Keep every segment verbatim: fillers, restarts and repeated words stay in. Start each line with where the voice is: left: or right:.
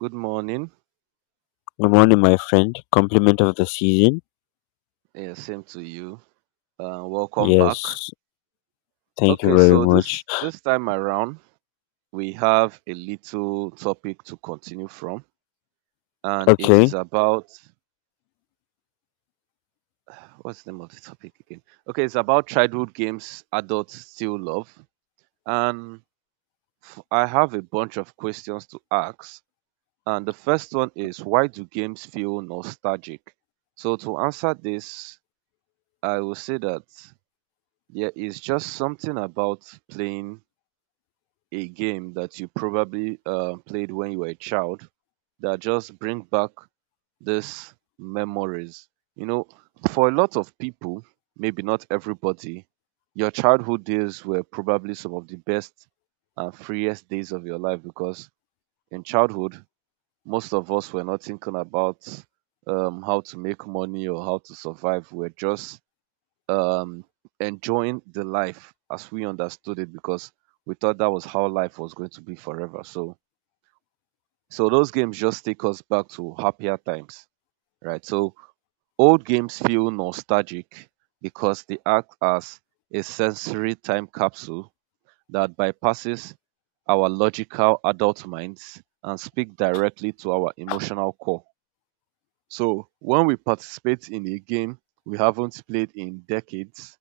right: Good morning.
left: Good morning, my friend. Compliment of the season.
right: Yeah, same to you. Uh, welcome back.
left: Yes, thank you
right: Okay,
left: very
right: so
left: much.
right: this this time around we have a little topic to continue from, and it is
left: Okay,
right: about what's the name of the topic again? Okay, it's about childhood games adults still love, and f- I have a bunch of questions to ask. And the first one is, why do games feel nostalgic? So to answer this, I will say that there is just something about playing a game that you probably uh, played when you were a child that just bring back these memories. You know, for a lot of people, maybe not everybody, your childhood days were probably some of the best and freest days of your life, because in childhood, most of us were not thinking about um, how to make money or how to survive. We're just um, enjoying the life as we understood it, because we thought that was how life was going to be forever. So, so those games just take us back to happier times, right? So old games feel nostalgic because they act as a sensory time capsule that bypasses our logical adult minds and speak directly to our emotional core. So when we participate in a game we haven't played in decades,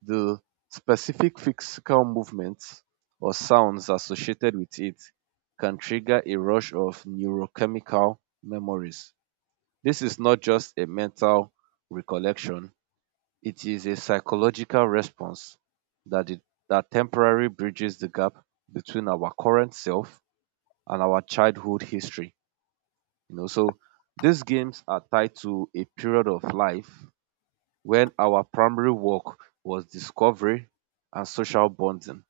right: the specific physical movements or sounds associated with it can trigger a rush of neurochemical memories. This is not just a mental recollection, it is a psychological response that, it, that temporarily bridges the gap between our current self and our childhood history. You know, so these games are tied to a period of life when our primary work was discovery and social bonding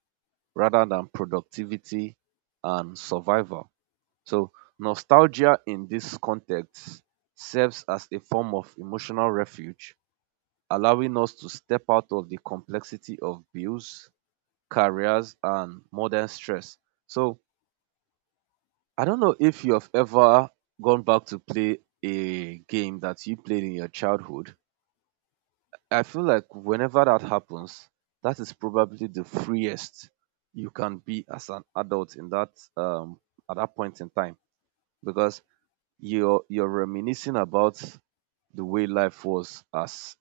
right: rather than productivity and survival. So nostalgia in this context serves as a form of emotional refuge, allowing us to step out of the complexity of bills, careers, and modern stress. So I don't know if you have ever gone back to play a game that you played in your childhood. I feel like whenever that happens, that is probably the freest you can be as an adult in that um at that point in time, because you're you're reminiscing about the way life was as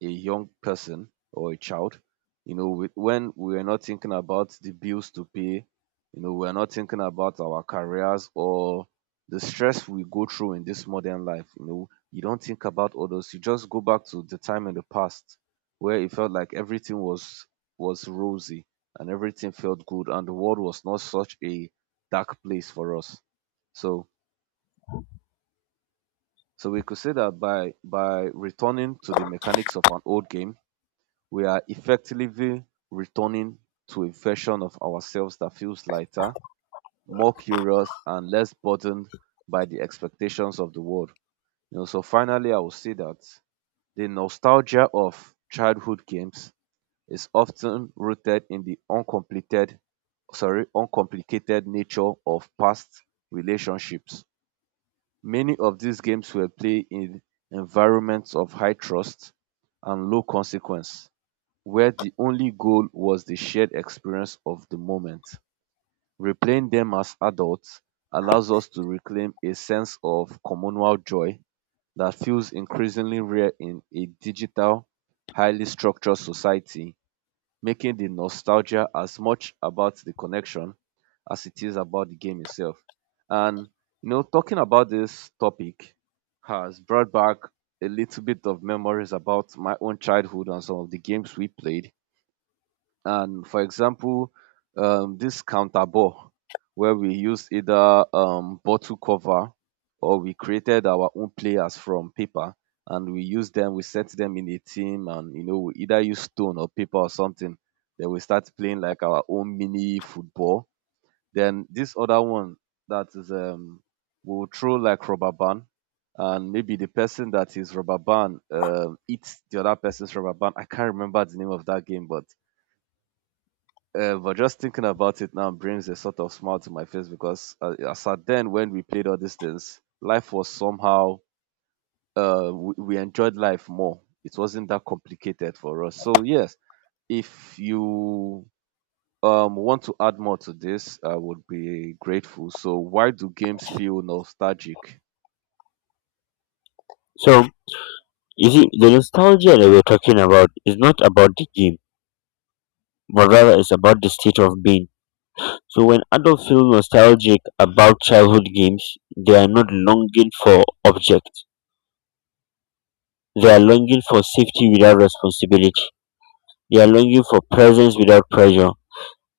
right: a young person or a child. You know, with, when we are not thinking about the bills to pay, you know, we are not thinking about our careers or the stress we go through in this modern life. You know, you don't think about all those. You just go back to the time in the past where it felt like everything was was rosy and everything felt good and the world was not such a dark place for us. So so we could say that by by returning to the mechanics of an old game, we are effectively returning to a version of ourselves that feels lighter, more curious, and less burdened by the expectations of the world. You know, so finally, I will say that the nostalgia of childhood games is often rooted in the uncompleted, sorry, uncomplicated nature of past relationships. Many of these games were played in environments of high trust and low consequence, where the only goal was the shared experience of the moment. Replaying them as adults allows us to reclaim a sense of communal joy that feels increasingly rare in a digital, highly structured society, making the nostalgia as much about the connection as it is about the game itself. And you know, talking about this topic has brought back a little bit of memories about my own childhood and some of the games we played. And for example, um, this counter ball where we used either um, bottle cover or we created our own players from paper, and we used them, we set them in a team, and you know we either use stone or paper or something. Then we start playing like our own mini football. Then this other one that is um we'll throw like rubber band, and maybe the person that is rubber band um eats the other person's rubber band. I can't remember the name of that game, but uh, but just thinking about it now brings a sort of smile to my face, because uh, as at then when we played all these things, life was somehow uh, we, we enjoyed life more. It wasn't that complicated for us. So yes, if you um, want to add more to this, I would be grateful. So why do games feel nostalgic?
left: so you see, the nostalgia that we're talking about is not about the game, but rather it's about the state of being. So when adults feel nostalgic about childhood games, they are not longing for objects. They are longing for safety without responsibility. They are longing for presence without pressure.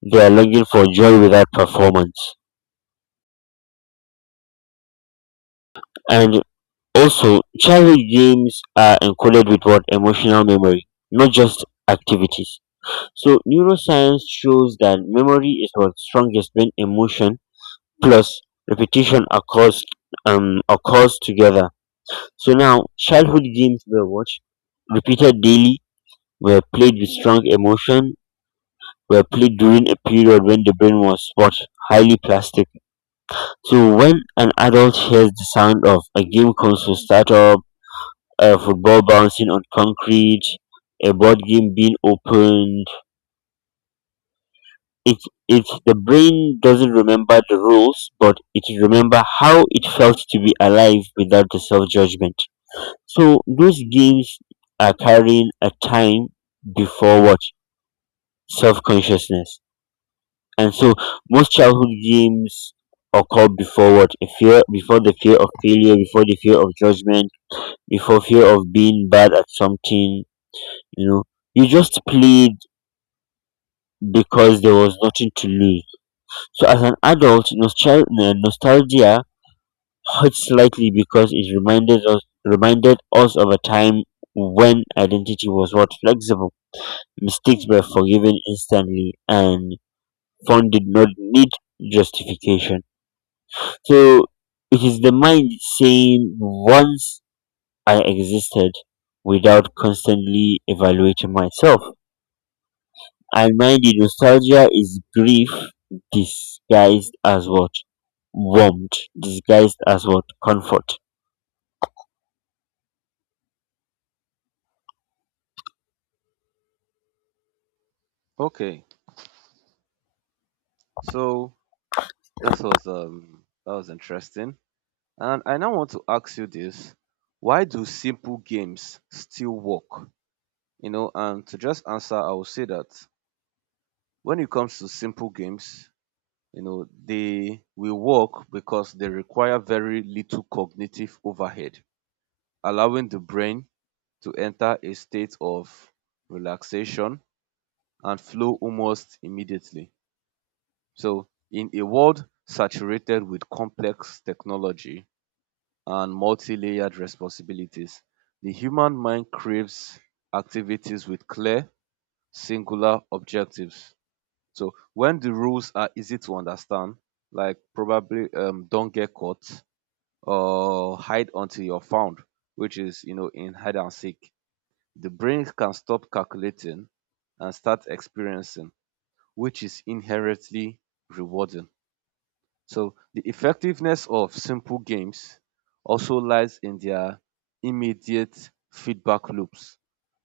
left: They are longing for joy without performance. And also, childhood games are encoded with what emotional memory, not just activities. So neuroscience shows that memory is what strongest when emotion plus repetition occurs um occurs together. So now childhood games were watched, repeated daily, were played with strong emotion, were played during a period when the brain was what highly plastic. So when an adult hears the sound of a game console startup, a football bouncing on concrete, a board game being opened, It it's the brain doesn't remember the rules, but it remember how it felt to be alive without the self judgment. So those games are carrying a time before what self consciousness, and so most childhood games occur before what a fear, before the fear of failure, before the fear of judgment, before fear of being bad at something. You know, you just played because there was nothing to lose. So as an adult, nostal- uh, nostalgia hurts slightly because it reminded us reminded us of a time when identity was what flexible, mistakes were forgiven instantly, and fun did not need justification. So it is the mind saying, "Once I existed." Without constantly evaluating myself. I mind you, nostalgia is grief disguised as what? Warmth, disguised as what? Comfort.
right: Okay, so that was um that was interesting, and I now want to ask you this: why do simple games still work? You know, and to just answer, I will say that when it comes to simple games, you know, they will work because they require very little cognitive overhead, allowing the brain to enter a state of relaxation and flow almost immediately. So in a world saturated with complex technology and multi layered responsibilities, the human mind craves activities with clear, singular objectives. So when the rules are easy to understand, like probably um, don't get caught or hide until you're found, which is you know in hide and seek, the brain can stop calculating and start experiencing, which is inherently rewarding. So the effectiveness of simple games also lies in their immediate feedback loops.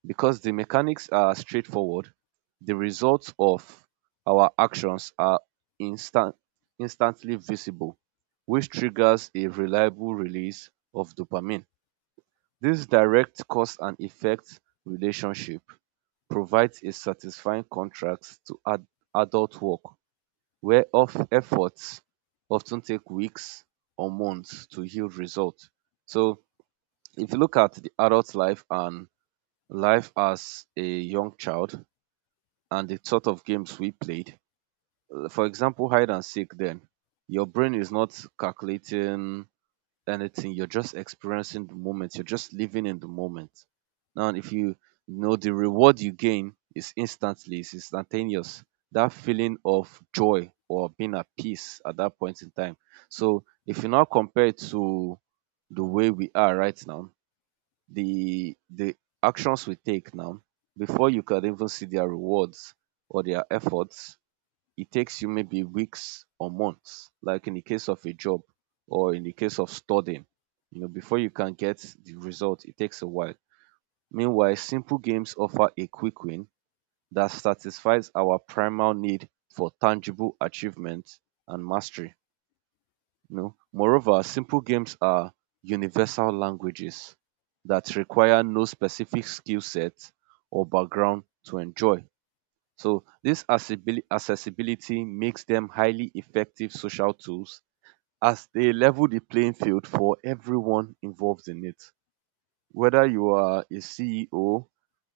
right: Because the mechanics are straightforward, the results of our actions are instant, instantly visible, which triggers a reliable release of dopamine. This direct cause and effect relationship provides a satisfying contrast to ad- adult work where whereof efforts often take weeks or months to yield results. So if you look at the adult life and life as a young child and the sort of games we played, uh, for example, hide and seek then, your brain is not calculating anything. You're just experiencing the moment. You're just living in the moment. Now, if you, you know the reward you gain is instantly, it's instantaneous. That feeling of joy or being at peace at that point in time. So if you now compare it to the way we are right now, the the actions we take now, before you can even see their rewards or their efforts, it takes you maybe weeks or months, like in the case of a job or in the case of studying. You know, before you can get the result, it takes a while. Meanwhile, simple games offer a quick win that satisfies our primal need for tangible achievement and mastery. You know, moreover, simple games are universal languages that require no specific skill set or background to enjoy. So this accessibili- accessibility makes them highly effective social tools, as they level the playing field for everyone involved in it. Whether you are a C E O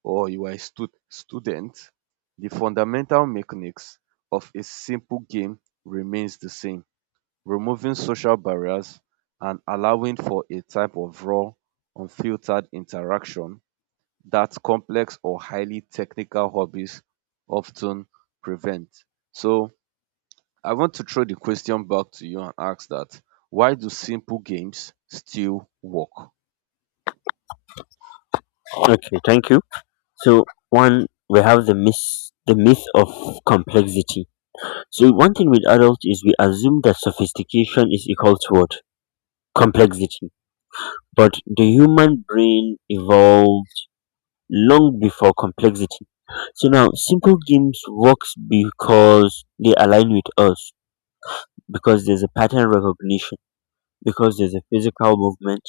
right: or you are a stu- student, the fundamental mechanics of a simple game remains the same, removing social barriers and allowing for a type of raw, unfiltered interaction that complex or highly technical hobbies often prevent. So I want to throw the question back to you and ask that, why do simple games still work?
left: Okay, thank you. So one, we have the myth, the myth of complexity. So one thing with adults is we assume that sophistication is equal to what? Complexity. But the human brain evolved long before complexity. So now simple games works because they align with us, because there's a pattern recognition, because there's a physical movement,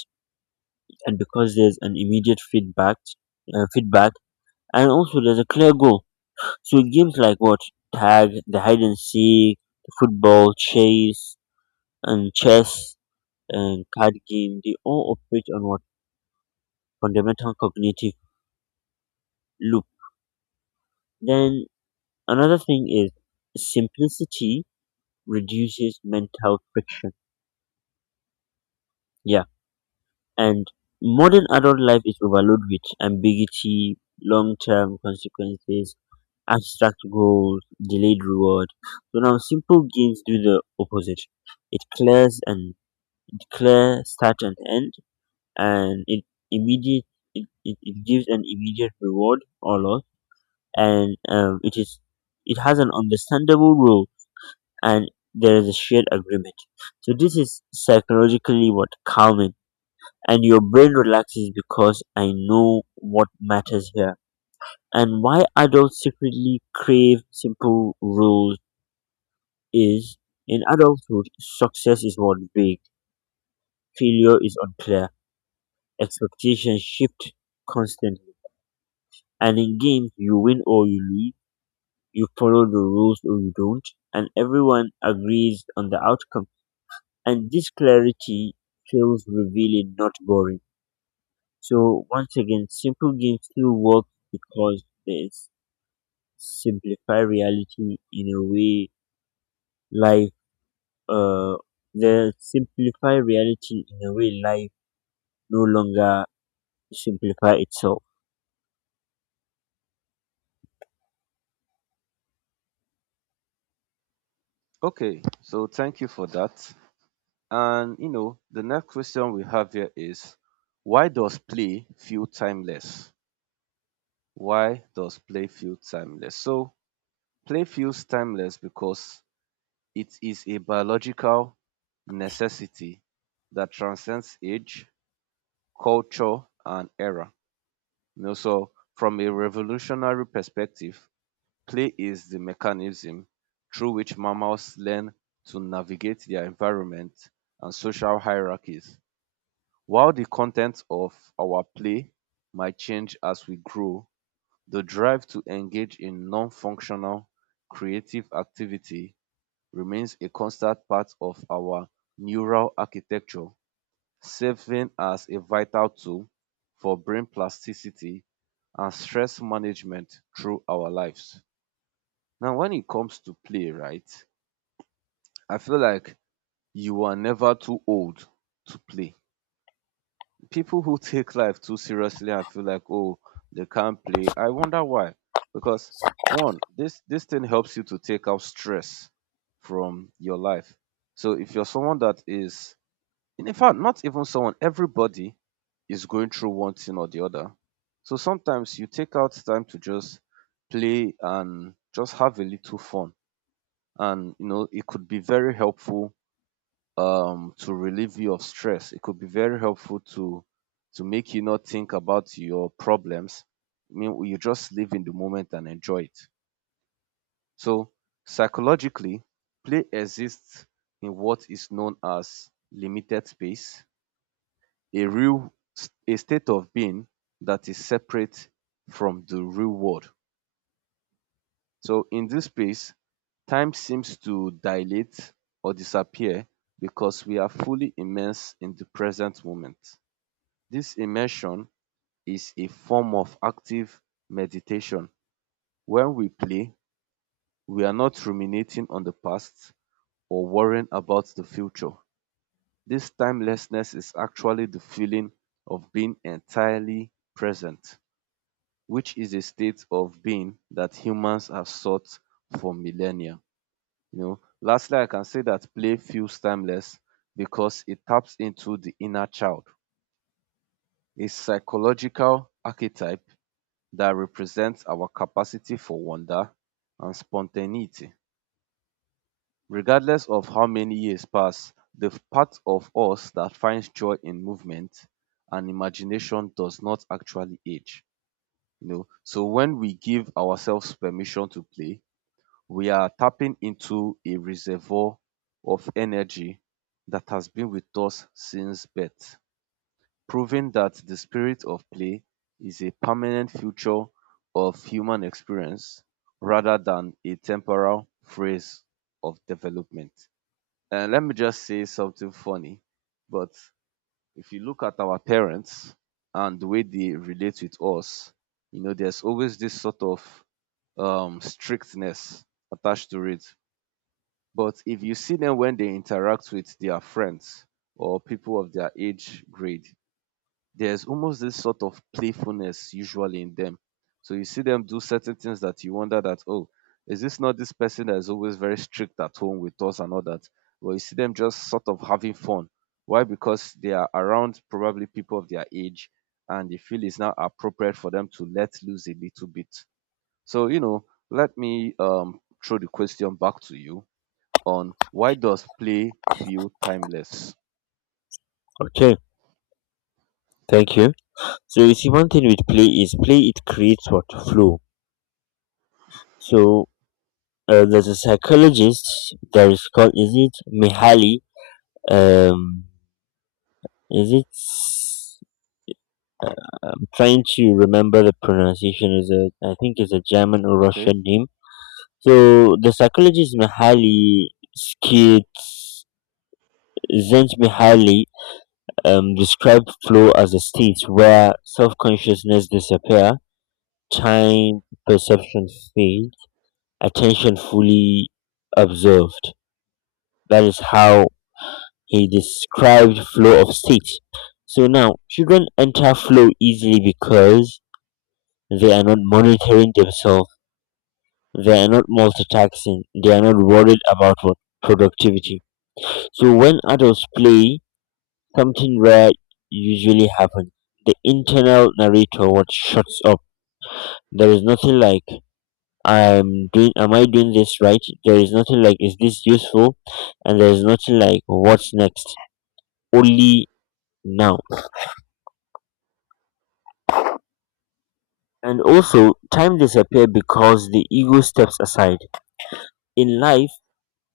left: and because there's an immediate feedback uh, feedback, and also there's a clear goal. So games like what tag, the hide and seek, the football chase, and chess, and card game, they all operate on what fundamental cognitive loop. Then another thing is simplicity reduces mental friction, yeah, and modern adult life is overloaded with ambiguity, long-term consequences, abstract goals, delayed reward. So now simple gains do the opposite. It clears and it clear start and end, and it immediate it, it, it gives an immediate reward or loss, and um, it is it has an understandable rule, and there is a shared agreement. So this is psychologically what calming, and your brain relaxes because I know what matters here. And why adults secretly crave simple rules is in adulthood, success is more vague, failure is unclear, expectations shift constantly. And in games, you win or you lose, you follow the rules or you don't, and everyone agrees on the outcome. And this clarity feels revealing, not boring. So, once again, simple games still work because they s- simplify reality in a way life, uh, they simplify reality in a way life no longer simplify itself.
right: Okay, so thank you for that. And you know, the next question we have here is, why does play feel timeless? Why does play feel timeless? So play feels timeless because it is a biological necessity that transcends age, culture, and era. You know, so from a revolutionary perspective, play is the mechanism through which mammals learn to navigate their environment and social hierarchies. While the content of our play might change as we grow, the drive to engage in non functional creative activity remains a constant part of our neural architecture, serving as a vital tool for brain plasticity and stress management through our lives. Now, when it comes to play, right, I feel like you are never too old to play. People who take life too seriously and feel like, oh, they can't play, I wonder why. Because one, this this thing helps you to take out stress from your life. So if you're someone that is, in fact, not even someone, everybody is going through one thing or the other, so sometimes you take out time to just play and just have a little fun, and you know it could be very helpful um to relieve you of stress. It could be very helpful to to make you not think about your problems. I mean, you just live in the moment and enjoy it. So psychologically, play exists in what is known as limited space, a real, a state of being that is separate from the real world. So in this space, time seems to dilate or disappear because we are fully immersed in the present moment. This immersion is a form of active meditation. When we play, we are not ruminating on the past or worrying about the future. This timelessness is actually the feeling of being entirely present, which is a state of being that humans have sought for millennia. You know, lastly, I can say that play feels timeless because it taps into the inner child, a psychological archetype that represents our capacity for wonder and spontaneity. Regardless of how many years pass, the part of us that finds joy in movement and imagination does not actually age. You know, so when we give ourselves permission to play, we are tapping into a reservoir of energy that has been with us since birth, proving that the spirit of play is a permanent feature of human experience rather than a temporal phase of development. And let me just say something funny, but if you look at our parents and the way they relate with us, you know, there's always this sort of um, strictness attached to it. But if you see them when they interact with their friends or people of their age grade, there's almost this sort of playfulness usually in them. So you see them do certain things that you wonder that, oh, is this not this person that is always very strict at home with us and all that? Well, you see them just sort of having fun. Why? Because they are around probably people of their age and they feel it's now appropriate for them to let loose a little bit. So, you know, let me um, throw the question back to you on why does play feel timeless?
left: Okay, thank you. So you see, one thing with play is play it creates what flow. So uh, there's a psychologist that is called, is it Mihaly? Um, is it? I'm trying to remember the pronunciation. Is a I think it's a German or
right: Okay.
left: Russian name. So the psychologist Mihaly Skits Mihaly um, described flow as a state where self consciousness disappear, time perception fades, attention fully observed. That is how he described flow of states. So now children enter flow easily because they are not monitoring themselves, they are not multitasking, they are not worried about what productivity. So when adults play, something rare usually happens. The internal narrator what shuts up. There is nothing like I'm doing am I doing this right, there is nothing like is this useful, and there's nothing like what's next, only now. And also time disappears because the ego steps aside in life,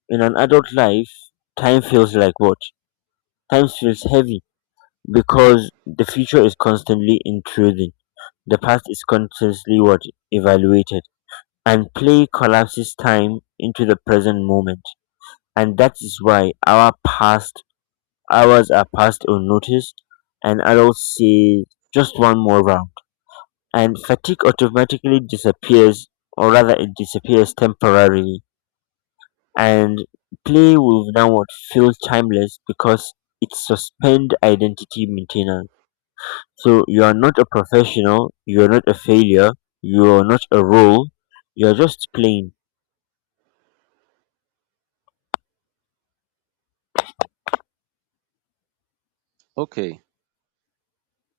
left: in an adult life, time feels like what, time feels heavy because the future is constantly intruding, the past is constantly what evaluated, and play collapses time into the present moment. And that is why our past hours are passed unnoticed, and adults say just one more round, and fatigue automatically disappears, or rather, it disappears temporarily. And play will now feel timeless because it suspends identity maintenance. So you are not a professional, you are not a failure, you are not a role, you are just playing.
right: Okay.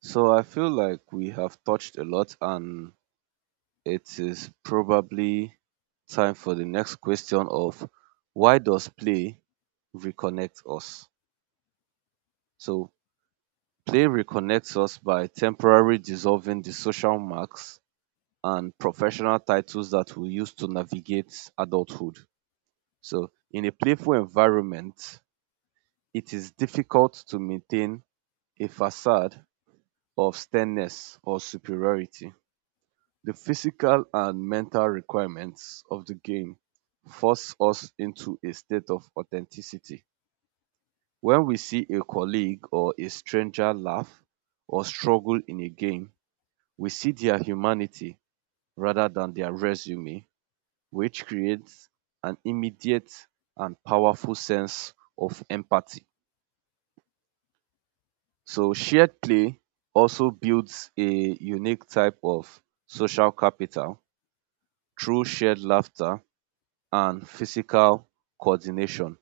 right: So I feel like we have touched a lot and it is probably time for the next question of why does play reconnect us? So play reconnects us by temporarily dissolving the social marks and professional titles that we use to navigate adulthood. So in a playful environment, it is difficult to maintain a facade of sternness or superiority, the physical and mental requirements of the game force us into a state of authenticity. When we see a colleague or a stranger laugh or struggle in a game, we see their humanity rather than their resume, which creates an immediate and powerful sense of empathy. So, shared play also builds a unique type of social capital through shared laughter and physical coordination.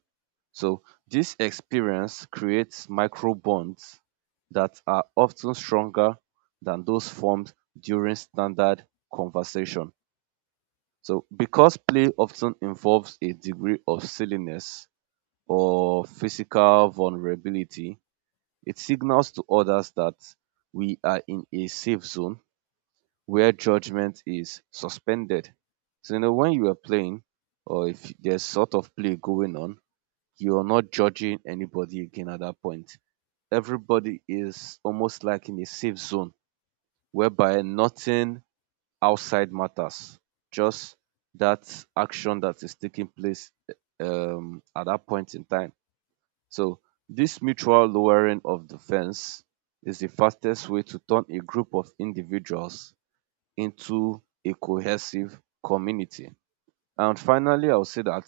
right: So, this experience creates micro bonds that are often stronger than those formed during standard conversation. So, because play often involves a degree of silliness or physical vulnerability, it signals to others that we are in a safe zone where judgment is suspended. So, you know, when you are playing or if there's sort of play going on, you are not judging anybody again at that point. Everybody is almost like in a safe zone whereby nothing outside matters, just that action that is taking place um, at that point in time. So, this mutual lowering of the fence is the fastest way to turn a group of individuals into a cohesive community. And finally, I'll say that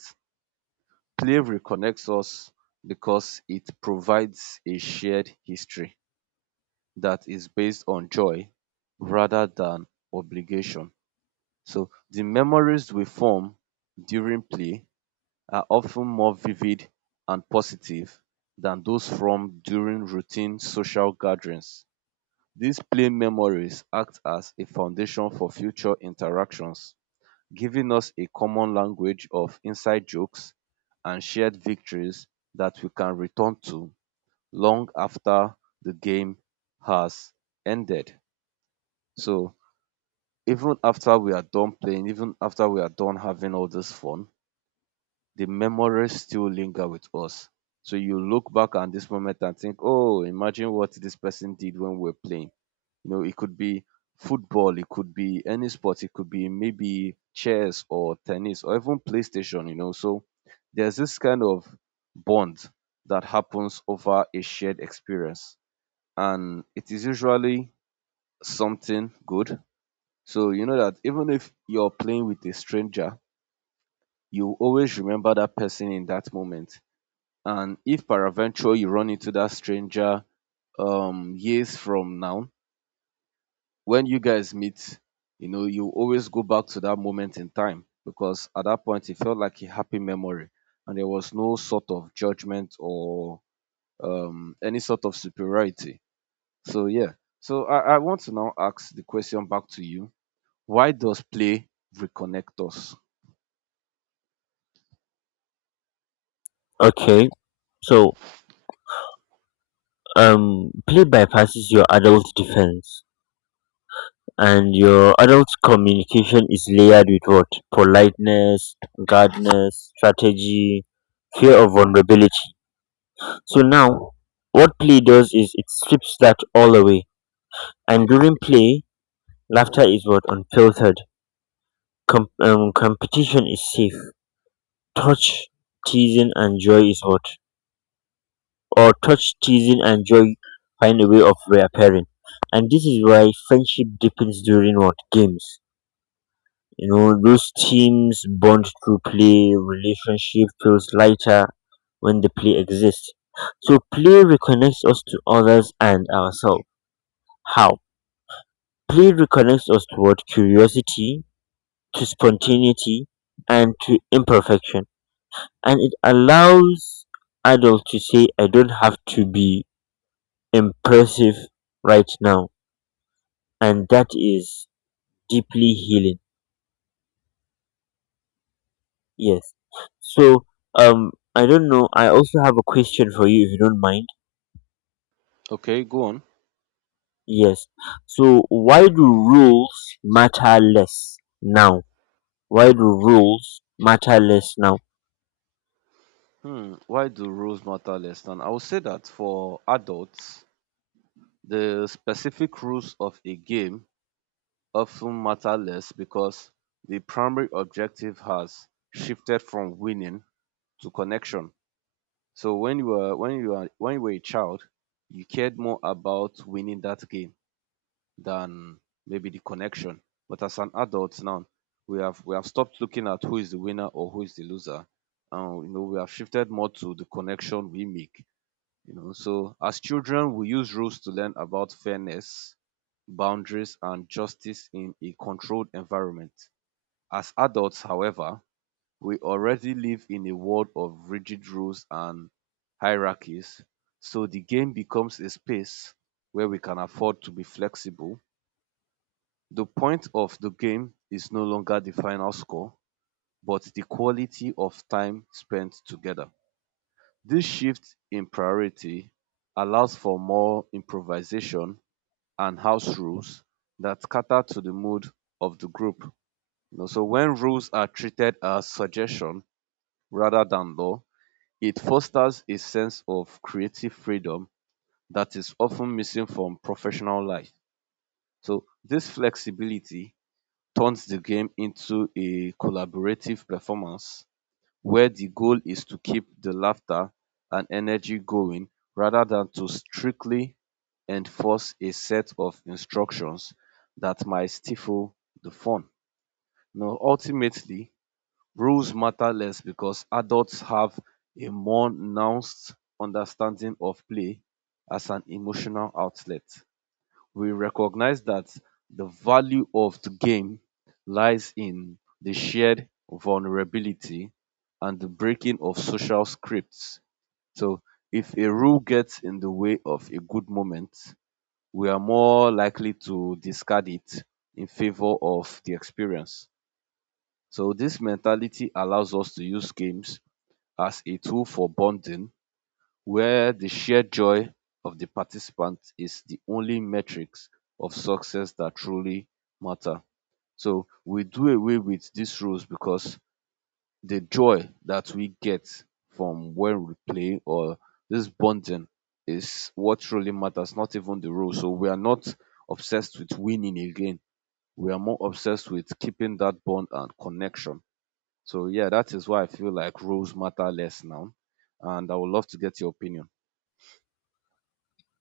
right: slavery connects us because it provides a shared history that is based on joy rather than obligation. So the memories we form during play are often more vivid and positive than those formed during routine social gatherings. These play memories act as a foundation for future interactions giving us a common language of inside jokes and shared victories that we can return to long after the game has ended. So even after we are done playing, even after we are done having all this fun, the memories still linger with us. So you look back at this moment and think, oh, imagine what this person did when we were playing. You know, it could be football, it could be any sport, it could be maybe chess or tennis or even PlayStation, you know. So there's this kind of bond that happens over a shared experience. And it is usually something good. So you know that even if you're playing with a stranger, you always remember that person in that moment. And if peradventure you run into that stranger um years from now, when you guys meet, you know, you always go back to that moment in time because at that point it felt like a happy memory and there was no sort of judgment or um, any sort of superiority. So, yeah. So, I, I want to now ask the question back to you. Why does play reconnect us?
left: Okay, so um, play bypasses your adult defense, and your adult communication is layered with what politeness, guardedness, strategy, fear of vulnerability. So now what play does is it strips that all away, and during play laughter is what unfiltered. Com- um, competition is safe, touch teasing and joy is what or touch, teasing and joy find a way of reappearing. And this is why friendship deepens during what games. You know, those teams bond through play, relationship feels lighter when the play exists. So play reconnects us to others and ourselves. How? Play reconnects us toward curiosity, to spontaneity, and to imperfection. And it allows adults to say, I don't have to be impressive right now. And that is deeply healing. Yes. So, um, I don't know. I also have a question for you, if you don't mind.
right: Okay, go on.
left: Yes. So, why do rules matter less now? Why do rules matter less now?
right: Hmm, why do rules matter less than? I would say that for adults, the specific rules of a game often matter less because the primary objective has shifted from winning to connection. So when you were when you were when you were a child, you cared more about winning that game than maybe the connection. But as an adult now, we have we have stopped looking at who is the winner or who is the loser, and you know we have shifted more to the connection we make. You know, so as children, we use rules to learn about fairness, boundaries, and justice in a controlled environment. As adults, however, we already live in a world of rigid rules and hierarchies, so the game becomes a space where we can afford to be flexible. The point of the game is no longer the final score, but the quality of time spent together. This shift in priority allows for more improvisation and house rules that cater to the mood of the group. You know, so when rules are treated as suggestion rather than law, it fosters a sense of creative freedom that is often missing from professional life. So this flexibility turns the game into a collaborative performance where the goal is to keep the laughter and energy going rather than to strictly enforce a set of instructions that might stifle the fun. Now, ultimately, rules matter less because adults have a more nuanced understanding of play as an emotional outlet. We recognize that the value of the game lies in the shared vulnerability and the breaking of social scripts. So, if a rule gets in the way of a good moment, we are more likely to discard it in favor of the experience. So, this mentality allows us to use games as a tool for bonding where the shared joy of the participants is the only metrics of success that truly matter. So we do away with these rules because the joy that we get from when we play or this bonding is what truly matters, not even the rules. So we are not obsessed with winning again. We are more obsessed with keeping that bond and connection. So yeah, that is why I feel like rules matter less now. And I would love to get your opinion.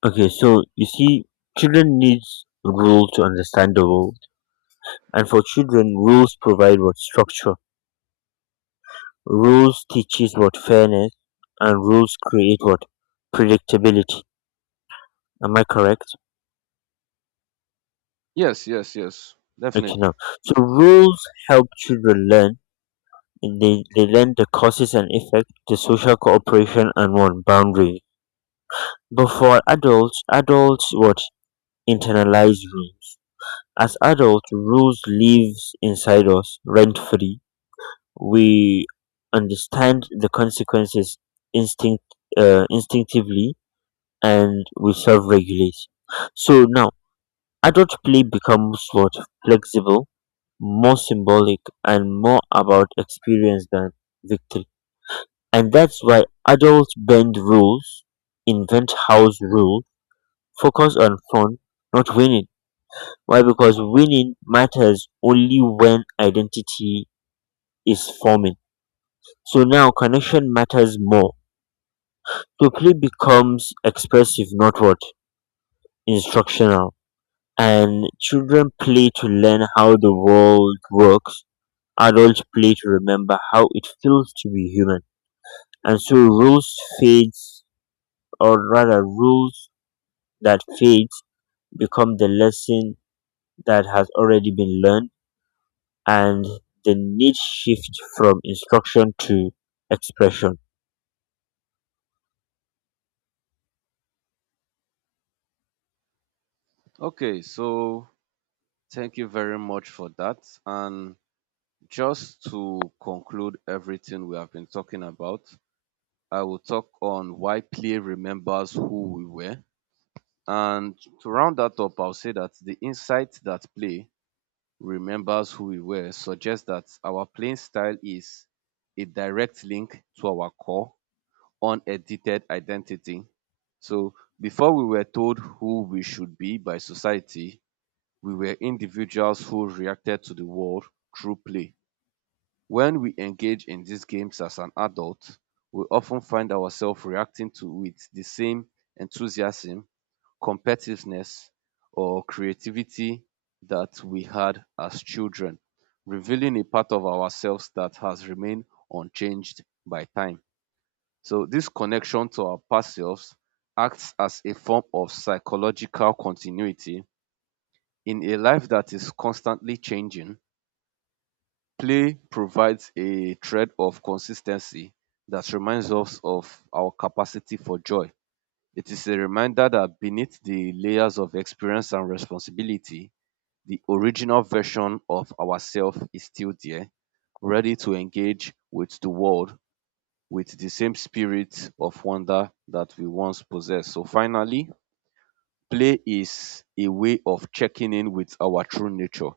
left: Okay, so you see, children needs rules to understand the world, and for children, rules provide what structure. Rules teaches what fairness, and rules create what predictability. Am I correct?
right: Yes, yes, yes,
left: Okay, now,
right: definitely.
left: so rules help children learn. They, they learn the causes and effect, the social cooperation and one boundary. But for adults, adults what internalize rules. As adults, rules lives inside us, rent free. We understand the consequences instinct uh, instinctively, and we self-regulate. So now, adult play becomes what flexible, more symbolic, and more about experience than victory. And that's why adults bend rules, invent house rules, focus on fun, not winning. Why? Because winning matters only when identity is forming. So now connection matters more. So play becomes expressive, not what? Instructional. And children play to learn how the world works. Adults play to remember how it feels to be human. And so rules fades, or rather rules that fades become the lesson that has already been learned, and the need shift from instruction to expression.
right: Okay, so thank you very much for that. And just to conclude everything we have been talking about, I will talk on why play remembers who we were. And to round that up, I'll say that the insight that play remembers who we were suggests that our playing style is a direct link to our core, unedited identity. So before we were told who we should be by society, we were individuals who reacted to the world through play. When we engage in these games as an adult, we often find ourselves reacting to it the same enthusiasm, competitiveness, or creativity that we had as children, revealing a part of ourselves that has remained unchanged by time. So, this connection to our past selves acts as a form of psychological continuity in a life that is constantly changing, play provides a thread of consistency that reminds us of our capacity for joy. It is a reminder that beneath the layers of experience and responsibility, the original version of ourselves is still there, ready to engage with the world with the same spirit of wonder that we once possessed. So, finally, play is a way of checking in with our true nature.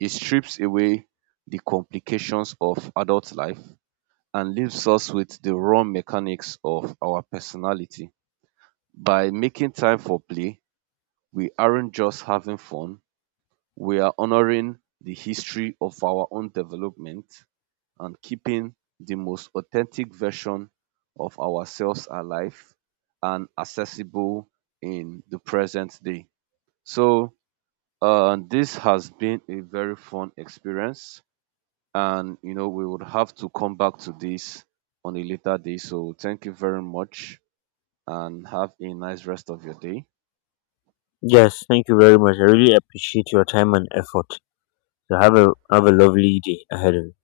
right: It strips away the complications of adult life and leaves us with the raw mechanics of our personality. By making time for play, we aren't just having fun, we are honoring the history of our own development and keeping the most authentic version of ourselves alive and accessible in the present day. So, uh, this has been a very fun experience. And you know we would have to come back to this on a later day. So thank you very much and have a nice rest of your day.
left: Yes, thank you very much. I really appreciate your time and effort. So have a have a lovely day ahead of you.